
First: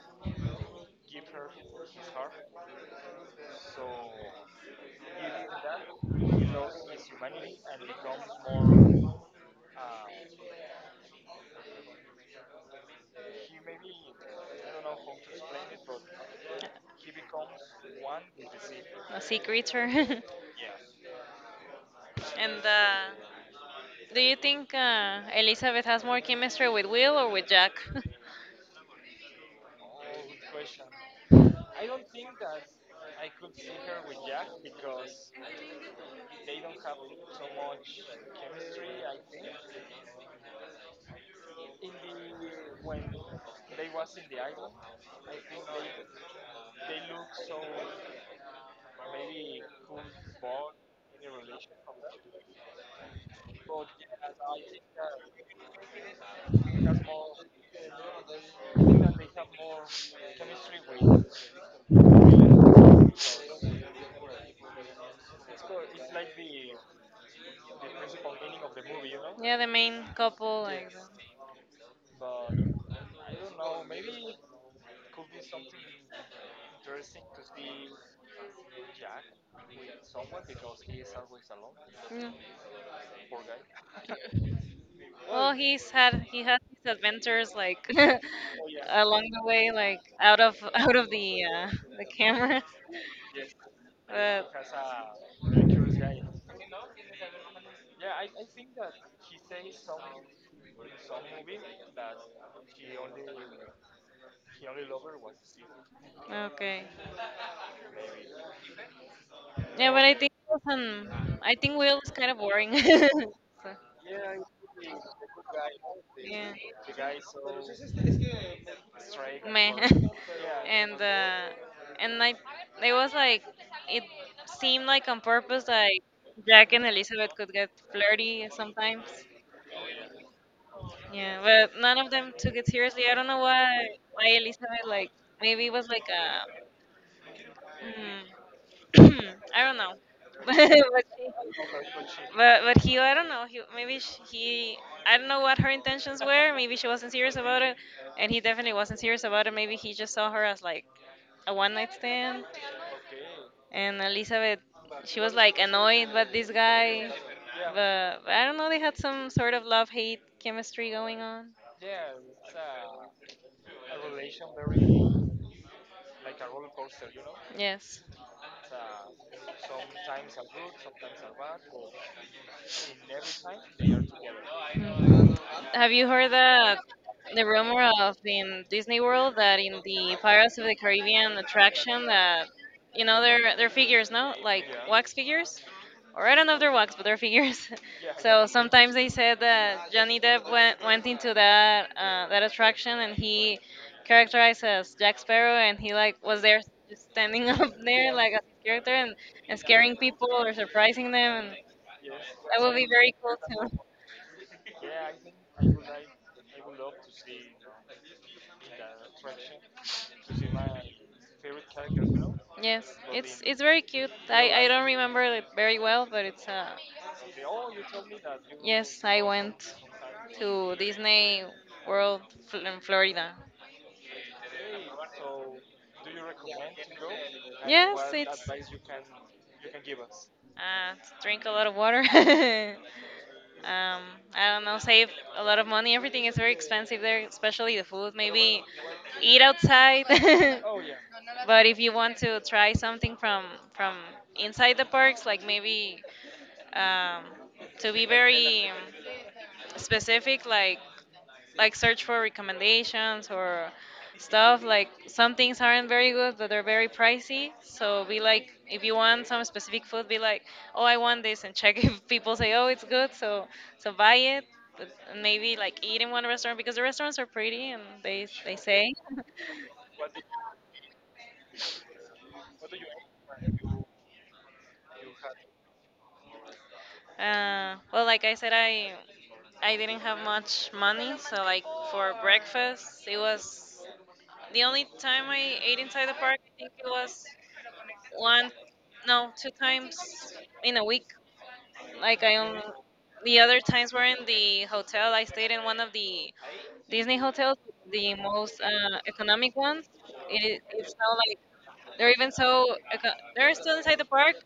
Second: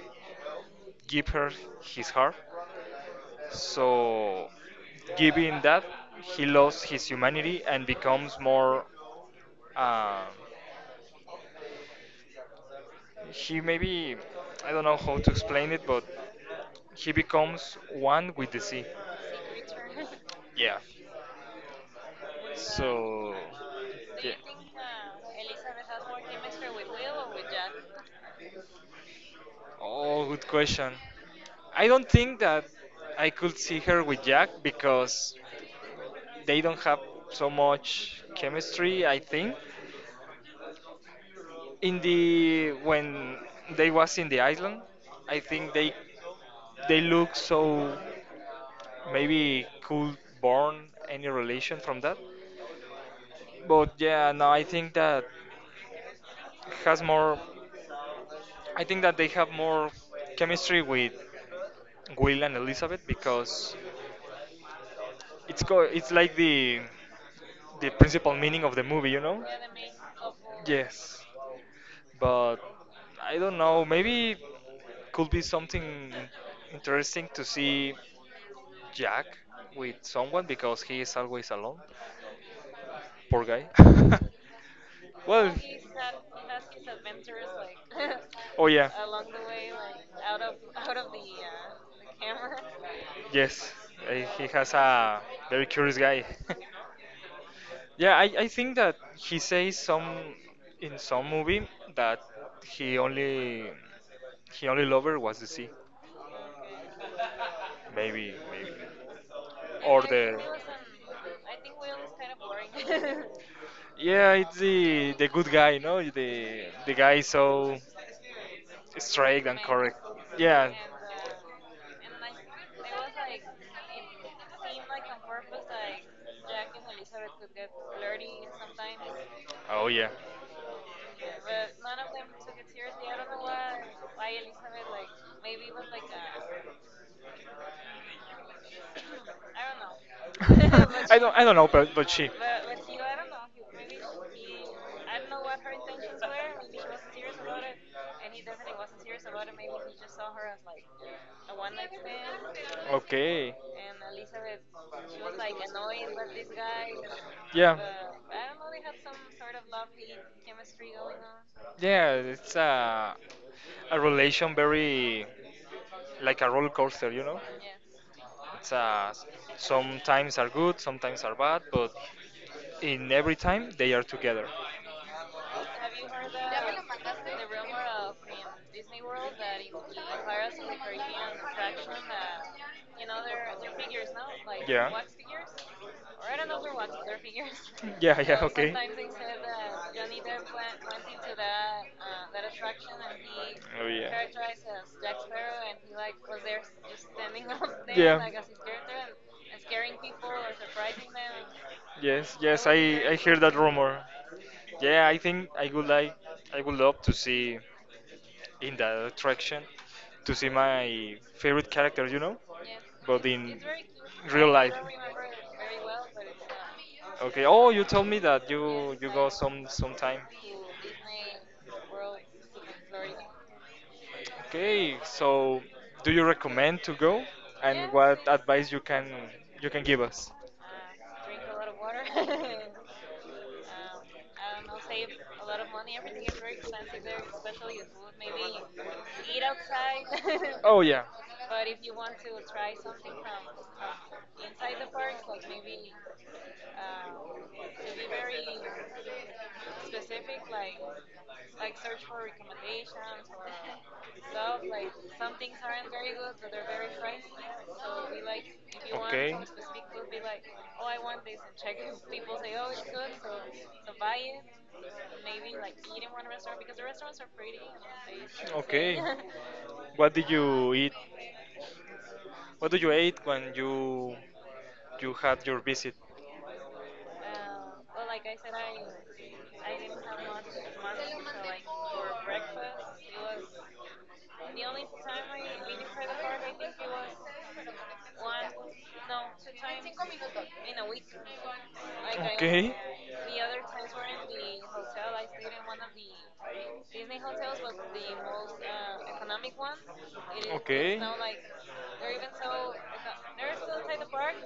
A: give her his heart. So, giving that, he lost his humanity and becomes more. Uh, he maybe, I don't know how to explain it, but he becomes one with the sea.
B: A sea creature. And
A: Yeah.
B: uh,
A: So,
B: do
A: yeah.
B: you think Elizabeth has more chemistry with Will or with Jack?
A: Oh, good question. I don't think that I could see her with Jack because they don't have so much chemistry, I think, in the when they was in the island, I think they look so maybe could born any relation from that, but yeah, no, I think that has more, I think that they have more chemistry with Will, and because it's like the principal meaning of the movie, you know.
B: Yeah, the main couple, like. Yes,
A: Yes, but I don't know. Maybe could be something interesting to see Jack with someone because he is always alone.
B: yeah.
A: Poor guy.
B: Well,
A: Well,
B: he had his adventures like
A: oh yeah.
B: along the way, like out of out of the the cameras.
A: Yes, he
B: But
A: has a very curious guy. Yeah, I think that he says some in some movie that he only he only lover was the sea.
B: okay,
A: Maybe.
B: yeah,
A: Or
B: but
A: the
B: I think Will is kind of boring.
A: yeah, it's the good guy, no? The guy
B: So,
A: so
B: yeah.
A: straight and
B: Meh.
A: correct. Yeah.
B: and uh, and I it was like it seemed like on purpose like Jack and Elizabeth could get flirty sometimes.
A: Oh yeah.
B: Yeah, but none
A: None of
B: of
A: them.
B: them took it seriously. I
A: Yeah, I
B: don't
A: don't
B: know
A: know why.
B: why
A: Why
B: Elizabeth
A: Elizabeth?
B: like
A: Like
B: maybe
A: maybe
B: it
A: it
B: was
A: was
B: like
A: like a.
B: a I don't know.
A: hmm,
B: But
A: I don't know. but
B: she
A: I don't know, but she. but
B: But
A: but
B: but
A: he,
B: he, I
A: I
B: don't
A: don't
B: know.
A: know.
B: He
A: He, maybe
B: maybe sh
A: he.
B: he, I
A: I
B: don't
A: don't
B: know
A: know what
B: what her
A: her intentions
B: intentions
A: were.
B: were. Maybe
A: Maybe she
B: she
A: was
B: wasn't
A: serious
B: serious
A: about
B: about
A: it,
B: it, and
A: and
B: he
A: he
B: definitely
A: definitely
B: wasn't
A: wasn't serious.
B: serious about it.
A: Maybe
B: Maybe he
A: he
B: just
A: just
B: saw
A: saw
B: her
A: her
B: as like a
A: a one
B: one
A: night
B: night stand.
A: stand. Okay.
B: And Elizabeth,
A: And
B: she
A: she was
B: was
A: like
B: like annoyed
A: annoyed by
B: by
A: the
B: this
A: guy.
B: guy,
A: Yeah,
B: but I don't know. They had some sort of love hate
A: the history
B: chemistry
A: going
B: going on.
A: on. Yeah, it's a relation very like a roller coaster, you know.
B: Yes.
A: It's sometimes are good, sometimes are bad, but in every time they are together.
B: Mhm. Have you heard the rumor of in Disney World that in the Pirates of the Caribbean attraction that you know they're figures, no? Like
A: Yeah.
B: wax figures? Or I don't know if they're wax, but they're figures.
A: Yeah, yeah,
B: So
A: okay.
B: sometimes they said that Johnny Depp went into that attraction, and he
A: Oh
B: characterized as Jack Sparrow, and he like was there just standing up
A: yeah.
B: there like a character,
A: Yeah.
B: and scaring people or surprising them, and
A: Yes,
B: that
A: yes,
B: would be
A: I
B: very
A: hear
B: cool
A: that
B: too.
A: rumor. Yeah, I would love to see in that attraction to see my favorite character, you know. Yes,
B: Yes,
A: but in
B: it's
A: really
B: it's very cute.
A: real
B: I
A: life.
B: don't remember it very
A: Well,
B: well, but it's
A: Okay. Oh, you told me that yes,
B: yes,
A: you
B: I
A: go
B: went
A: some time.
B: to Disney World in Florida.
A: Okay, so do you recommend to go, and
B: Yes,
A: what
B: it's
A: advice you can give us?
B: uh, drink a lot of water. Um, I don't know, save a lot of money. Everything is very expensive there, especially the food. Maybe eat outside.
A: Oh
B: But if you want to try something from from inside the parks, like maybe um, to be very specific, like search for recommendations or stuff. Like some things aren't very good, but they're very pricey. So be like,
A: yeah.
B: if you want
A: Okay.
B: some specific food, be like, oh, I want this, and check if people say, oh, it's good, so buy it. But maybe like eat in one restaurant, because the restaurants are pretty, and they say.
A: Okay. What did you eat? What did you eat when you had your visit?
B: Well, like I said, I didn't have much money, so like for breakfast, it was the
A: The only
B: only
A: time
B: time
A: I
B: I ate
A: really
B: inside
A: pressed
B: the park.
A: hard,
B: I
A: I
B: think
A: think it
B: it was
A: was
B: one,
A: one, no,
B: no, two
A: two times
B: times
A: in
B: in a
A: a week.
B: week.
A: Like
B: Like
A: I
B: I
A: Okay.
B: only,
A: would be
B: the other times were in the
A: hotel.
B: hotel. I
A: I,
B: stayed in one of the
A: Disney
B: Disney hotels,
A: hotels was the
B: the
A: most
B: most
A: economic
B: economic
A: one.
B: ones.
A: It is
B: It's
A: Okay.
B: now
A: now
B: like
A: like
B: they're
A: they're even
B: even so they're
A: they're
B: still
A: still
B: inside
A: inside
B: the
A: the park,
B: park,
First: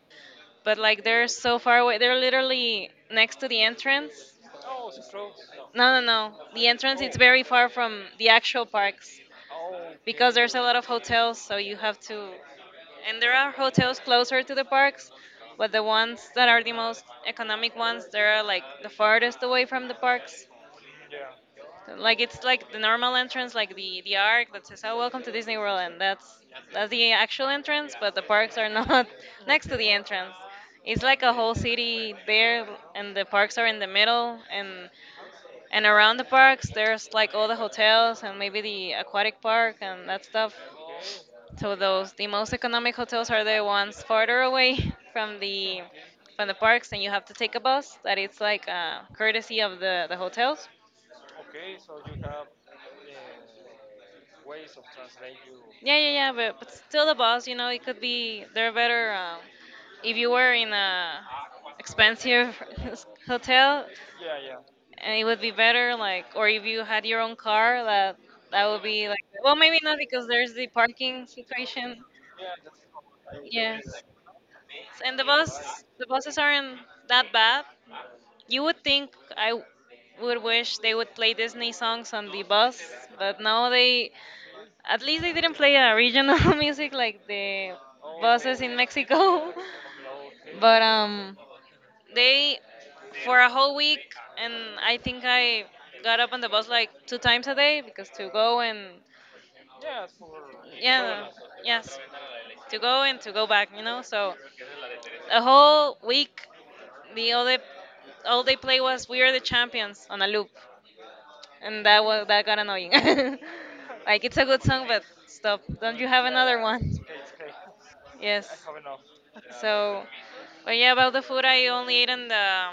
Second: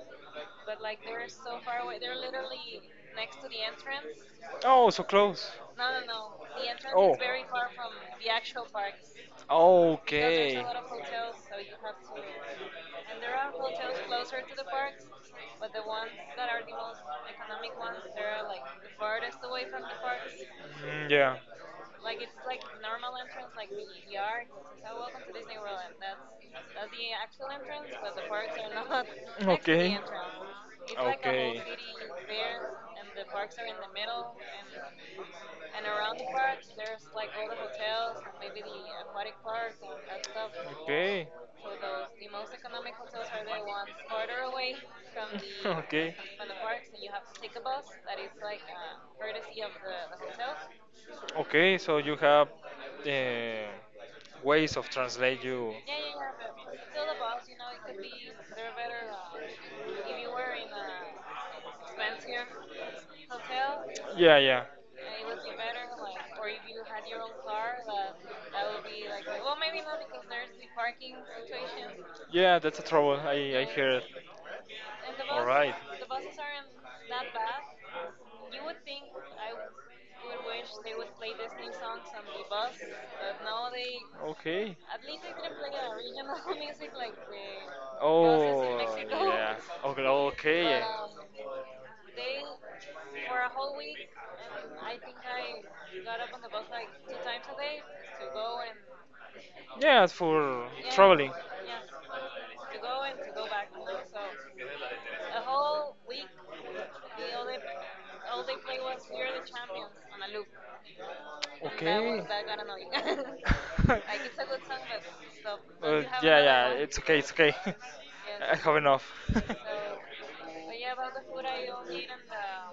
B: but
A: but
B: like they're so far away. They're literally
A: the
B: next to the entrance,
A: entrance Oh, so close. No,
B: no, no,
A: no,
B: no.
A: no, the
B: The
A: entrance is
B: entrance
A: Oh.
B: it's very
A: very
B: far
A: far from
B: from
A: the
B: the actual parks because there's a
A: Okay.
B: lot of hotels, so you have
A: So
B: to. And there
A: there
B: are
A: are hotels
B: hotels
A: closer
B: closer
A: to
B: to
A: the
B: the
A: parks,
B: parks,
A: but
B: but the
A: the ones
B: ones
A: that
B: that
A: are
B: are the
A: the most
B: most
A: economic
B: economic
A: ones,
B: ones,
A: they're
B: they're
A: like
B: like the
A: the furthest
B: farthest away
A: away from
B: from the
A: the parks.
B: parks.
A: Mm, yeah. Like
B: Like
A: it's
B: it's
A: like
B: like the
A: normal
B: normal
A: entrance,
B: entrance,
A: like
B: like the
A: the
B: arc that says,
A: so
B: "Oh,
A: welcome
B: welcome to
A: to
B: Disney
A: Disney World,
B: World,"
A: and
B: and that's
A: that's
B: the
A: the
B: actual
A: actual
B: entrance,
A: entrance,
B: but
A: but
B: the
A: the
B: parks
A: parks
B: are
A: are
B: not
A: not
B: next to the
A: Okay.
B: entrance. It's
A: Like
B: like a whole
A: Okay.
B: city there, and the parks are in the middle, and
A: And
B: around
A: around
B: the
A: the parks,
B: parks,
A: there's
B: there's
A: like
B: like all
A: all the
B: the
A: hotels
B: hotels
A: and
B: and maybe
A: maybe the
B: the
A: aquatic
B: aquatic park
A: park and
B: and that
A: that stuff.
B: stuff.
A: Okay. So
B: So
A: those
B: those, the
A: the most
B: most
A: economic
B: economic
A: hotels
B: hotels, are
A: are
B: the
A: the ones
B: ones farther
A: farther
B: away
A: away from
B: from
A: the
B: the
A: okay.
B: from
A: From
B: the
A: the parks,
B: parks,
A: and
B: and you
A: you have
B: have to
A: to take
B: take a
A: a bus
B: bus. That
A: that is
B: it's
A: like
B: like courtesy
A: courtesy
B: of
A: of
B: the
A: the hotels.
B: hotels.
A: Okay, so you have uh, ways of translate you.
B: Yeah, yeah,
A: Yeah,
B: yeah. But still
A: still
B: the
A: the
B: bus,
A: bus,
B: you
A: you
B: know,
A: know, it
B: it
A: could
B: could
A: be
B: be
A: there.
B: they're better
A: Uh, if
B: if
A: you
B: you were
A: want
B: in
A: an
B: a
A: expensive
B: expensive
A: hotel,
B: hotel,
A: yeah, yeah,
B: and it
A: uh,
B: would be better. Like,
A: like,
B: or
A: or
B: if
A: if you
B: you
A: had
B: had your
A: your
B: own
A: own car,
B: car, that
A: that that
B: would
A: would
B: be
A: be
B: like,
A: like
B: well,
A: well,
B: maybe
A: maybe
B: not, because
A: the
B: there's the
A: parking
B: parking situation.
A: situation. Yeah, that's a trouble. I
B: Yes,
A: hear it. And
B: and
A: the All bus, right.
B: the
A: The bus is
B: buses aren't
A: not.
B: that bad, you
A: You
B: would
A: think
B: think. i
A: I
B: w- would
A: would wait
B: wish they would play Disney
A: for songs
B: songs
A: on
B: on the
A: the bus,
B: bus, but
A: but
B: no,
A: now they
B: they
A: Okay.
B: at least they didn't play regional
A: like
B: music
A: the buses
B: like the
A: in
B: buses in
A: Oh, Mexico.
B: Mexico.
A: Yeah. Okay. but okay.
B: But they for
A: For
B: a
A: a,
B: whole week, and
A: and
B: I
A: I
B: think I got
A: got
B: up on the bus like
A: two
B: two times
A: times
B: a day, because
A: to
B: to go
A: go.
B: and
A: Yeah, for
B: yeah,
A: traveling. Okay.
B: yes, to go and to go back, you know. So a whole week, the all they play was "We Are the Champions" on a loop, and that got annoying. Like, it's a good song, but stop! Don't you have
A: Yeah,
B: another
A: yeah,
B: one?
A: it's okay, it's okay.
B: Yes.
A: I have enough.
B: So, but yeah, about the food, I only ate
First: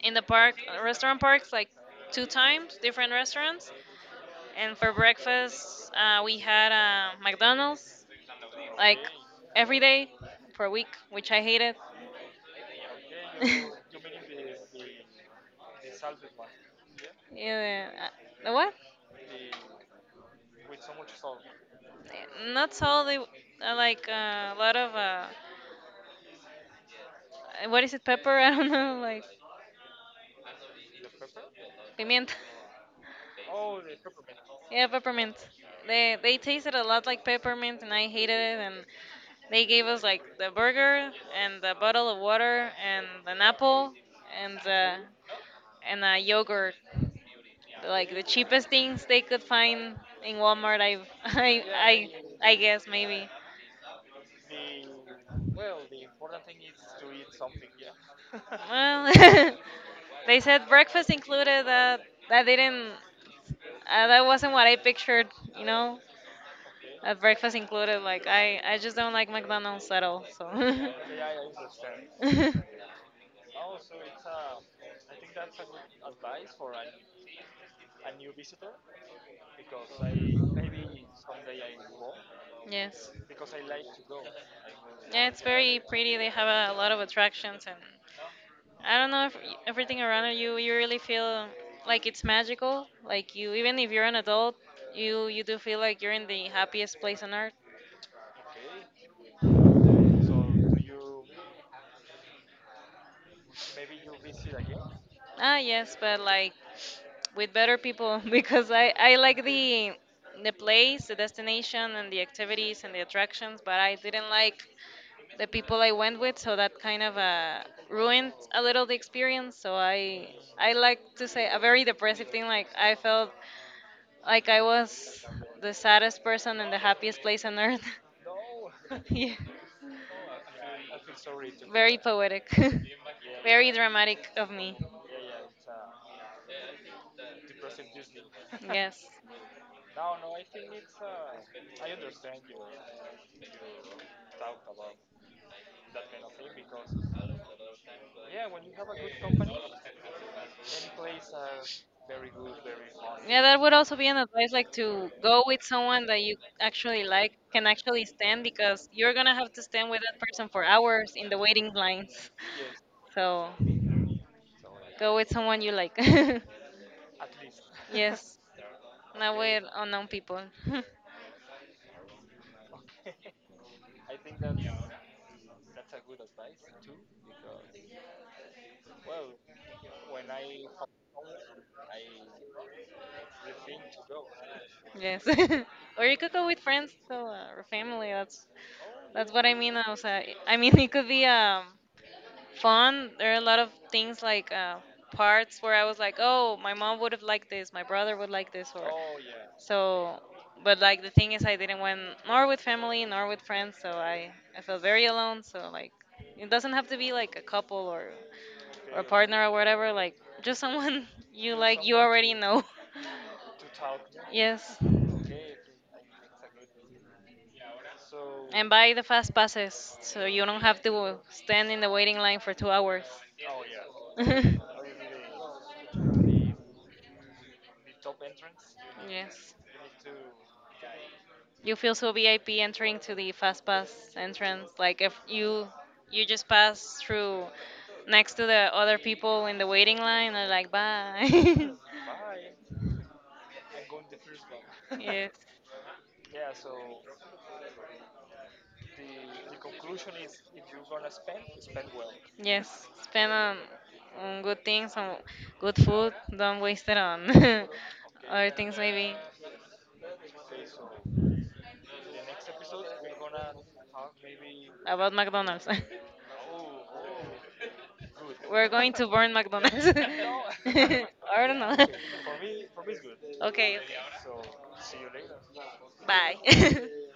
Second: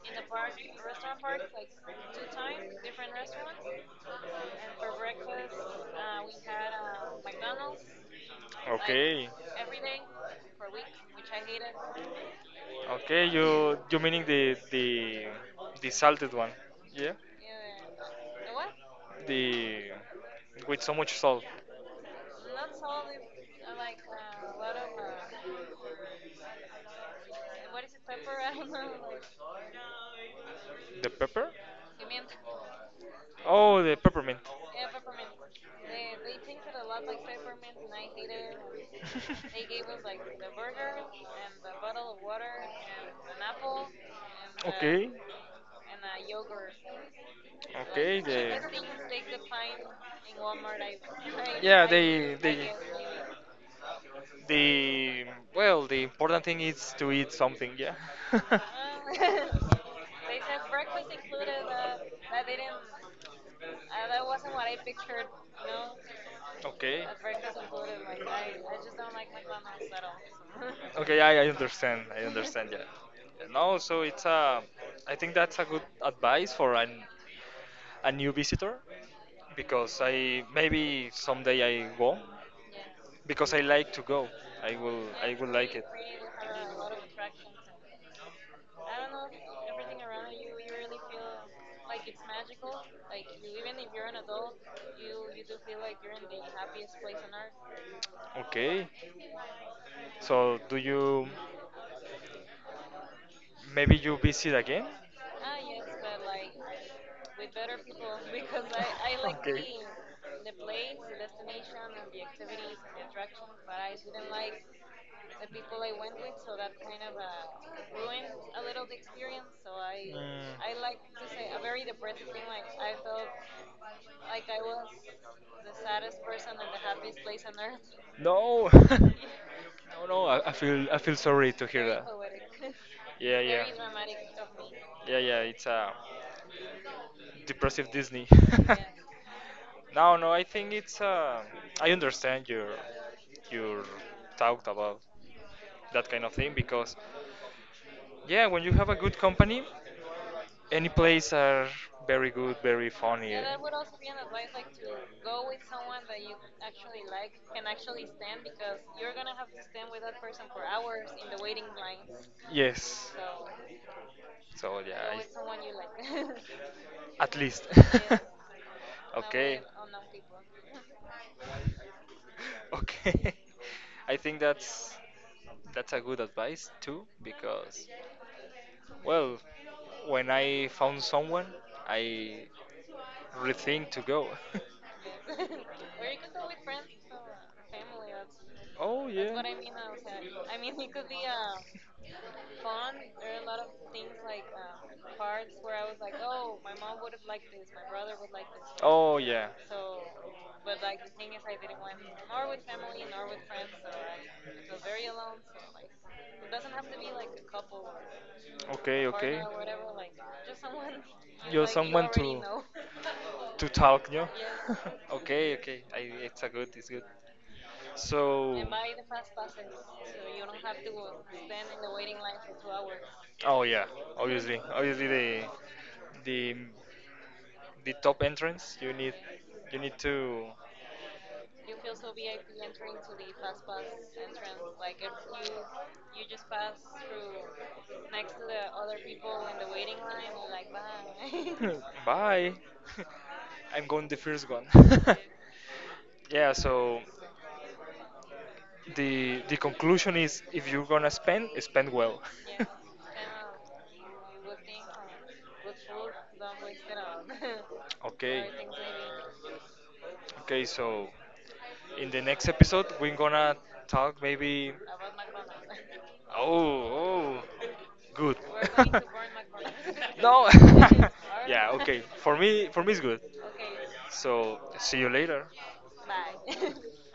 B: in the park, restaurant parks, like two times, different restaurants. And for breakfast, we had
A: McDonald's,
B: McDonald's,
A: like
B: like
A: Okay.
B: every
A: every
B: day for a week, which I hated.
A: okay, you meaning the salted one. Yeah.
B: Yeah,
A: The
B: the
A: what?
B: what?
A: The with so much salt.
B: Not
A: Not
B: salty,
A: solid,
B: like a
A: a lot
B: lot
A: of
B: of what is it? Pepper? I don't know, like
A: like the pepper?
B: pimienta.
A: Oh, the peppermint.
B: Yeah,
A: Every,
B: peppermint. They
A: they
B: tasted a
A: a lot
B: lot
A: like
B: like
A: pepper.
B: peppermint, and I hated it. And they
A: They
B: gave us
A: like
B: like the
A: the burger
B: burger
A: and
B: and
A: the
B: the bottle
A: bottle.
B: of water and
A: An
B: an
A: apple,
B: apple and
A: and a, okay, and
B: a
A: a yogurt.
B: yogurt,
A: Like
B: like the
A: okay, the
B: cheapest
A: cheapest
B: things
A: things
B: they
A: they
B: could
A: could find
B: find in
A: in
B: Walmart.
A: Walmart.
B: I
A: I
B: I
A: yeah,
B: I
A: I
B: I
A: they guess
B: guess maybe.
A: maybe. The
B: Well,
A: well, the important thing is to eat something, yeah. They
B: they said breakfast
A: just included
B: included.
A: that
B: That
A: that didn't
B: didn't.
A: that
B: That
A: was
B: wasn't what I pictured. You
A: no.
B: know.
A: Okay.
B: Breakfast
A: Like
B: included. Like I just don't like McDonald's
A: like
B: at all. So.
A: so. Okay, I understand. I understand. Yeah. No, so it's a. I think that's a good advice for an a new visitor because I maybe someday I go. Yes,
B: Yes.
A: because I like to go. I will.
B: Yeah,
A: I
B: it's
A: will like
B: very
A: it.
B: pretty. They have a lot of attractions, and I don't know if everything around you, you really feel like
A: Like
B: it's magical. Like you, even if you're an
A: adult,
B: adult, you
A: you do
B: do
A: feel
B: feel
A: like
B: like you're
A: you're in
B: in
A: the
B: the
A: happiest
B: happiest
A: place
B: place on
A: on
B: earth.
A: earth. Okay. So do you maybe you visit again? Ah,
B: Ah,
A: yes,
B: yes,
A: but
B: but
A: like
B: like with
A: with
B: better
A: better people
B: people
A: because
B: because I
A: I like
B: like
A: Okay.
B: the
A: The place,
B: place, the
A: the destination,
B: destination,
A: and
B: and the
A: the activities
B: activities and the
A: and the driving.
B: attractions, but I didn't
A: Didn't
B: like
A: like the
B: the
A: people,
B: people I went with, so
A: so that
B: that kind of
A: ruined
B: ruined a
A: a lot.
B: little the experience.
A: So
B: So
A: I Mm, I
B: I
A: Mm.
B: like
A: have to
B: to
A: say
B: say
A: a
B: a
A: very
B: very
A: impressive
B: depressive thing.
A: thing. Like
B: Like
A: I
B: I
A: felt
B: felt
A: like
B: like I was the saddest
A: best person
B: person in
A: and
B: the
A: the happiest
B: happiest
A: place.
B: place on earth.
A: No, no,
B: Yeah,
A: no. I feel sorry to hear
B: very
A: that.
B: poetic,
A: Yeah, yeah.
B: very dramatic of me.
A: Yeah, yeah. It's a depressive Disney.
B: Yes.
A: No, no. I think it's. I understand your talk about that kind of thing because yeah, when you have a good company, any plays are very good, very funny.
B: Yeah, that would also be an advice, like to go with someone that you actually like, can actually stand, because you're gonna have to stand with that person for hours in the waiting lines.
A: Yes.
B: So
A: So
B: go
A: yeah,
B: with someone you like.
A: like. At least.
B: Yes, not
A: Okay.
B: with unknown people.
A: Okay. I think that's a good advice too because well, when I found someone, I rethink to go.
B: Yes, or you could go with friends so, or family. That's
A: Oh yeah.
B: what I mean. I was, I mean, it could be
A: uh,
B: fun. There are a lot of
A: things
B: things
A: like
B: like
A: parts
B: parts where
A: where
B: I
A: I was
B: was
A: like,
B: like, oh,
A: oh, my
B: my
A: mom
B: mom would
A: would
B: have
A: have liked
B: liked
A: this,
B: this, my
A: my brother
B: brother would
A: would like
B: like
A: this.
B: this, or
A: Oh yeah. So,
B: so. But
A: but I
B: like the thing is, I
A: didn't
B: didn't
A: want
B: went
A: it,
B: nor
A: nor
B: with
A: with family
B: family nor
A: nor
B: with
A: with friends,
B: friends, so
A: so I
B: I
A: felt
B: felt very
A: really alone.
B: alone.
A: So
B: So
A: like,
B: like,
A: it
B: it
A: doesn't
B: doesn't
A: have
B: have to
A: to
B: be
A: be like
B: like a
A: a
B: couple
A: couple or
B: or
A: a Okay, a okay.
B: partner or
A: Partner,
B: whatever.
A: like
B: Like just
A: just someone
B: someone
A: you
B: you
A: You're like you
B: like, you
A: someone
B: already
A: already to
B: know.
A: know. To talk, yeah.
B: Yes.
A: Yes, okay, okay. I, it's a good, it's good. And so
B: And buy
A: violence.
B: the fast passes so
A: So
B: you don't have
A: you
B: to
A: will stand
B: stand
A: in
B: in the
A: the way.
B: waiting line for 2 hours.
A: Oh yeah, obviously, obviously the the the top entrance.
B: Yes.
A: You need to.
B: You feel so VIP entering to the fast pass entrance. Like if you just pass through next to the other people in the waiting line and like, bye.
A: Bye. I'm going the first one.
B: Yes.
A: Yeah. So the conclusion is if you're gonna spend, spend well.
B: Yes. Spend on good things, on good food. Don't waste it on
A: Okay.
B: other things maybe.
A: Okay, so in the next episode, we're gonna talk maybe.
B: About McDonald's.
A: Oh, oh, good.
B: We're going to burn McDonald's.
A: No.
B: I don't
A: Yeah.
B: know.
A: Okay. For me, it's good. Okay.
B: Okay, okay.
A: So see you later.
B: Bye.
A: Bye.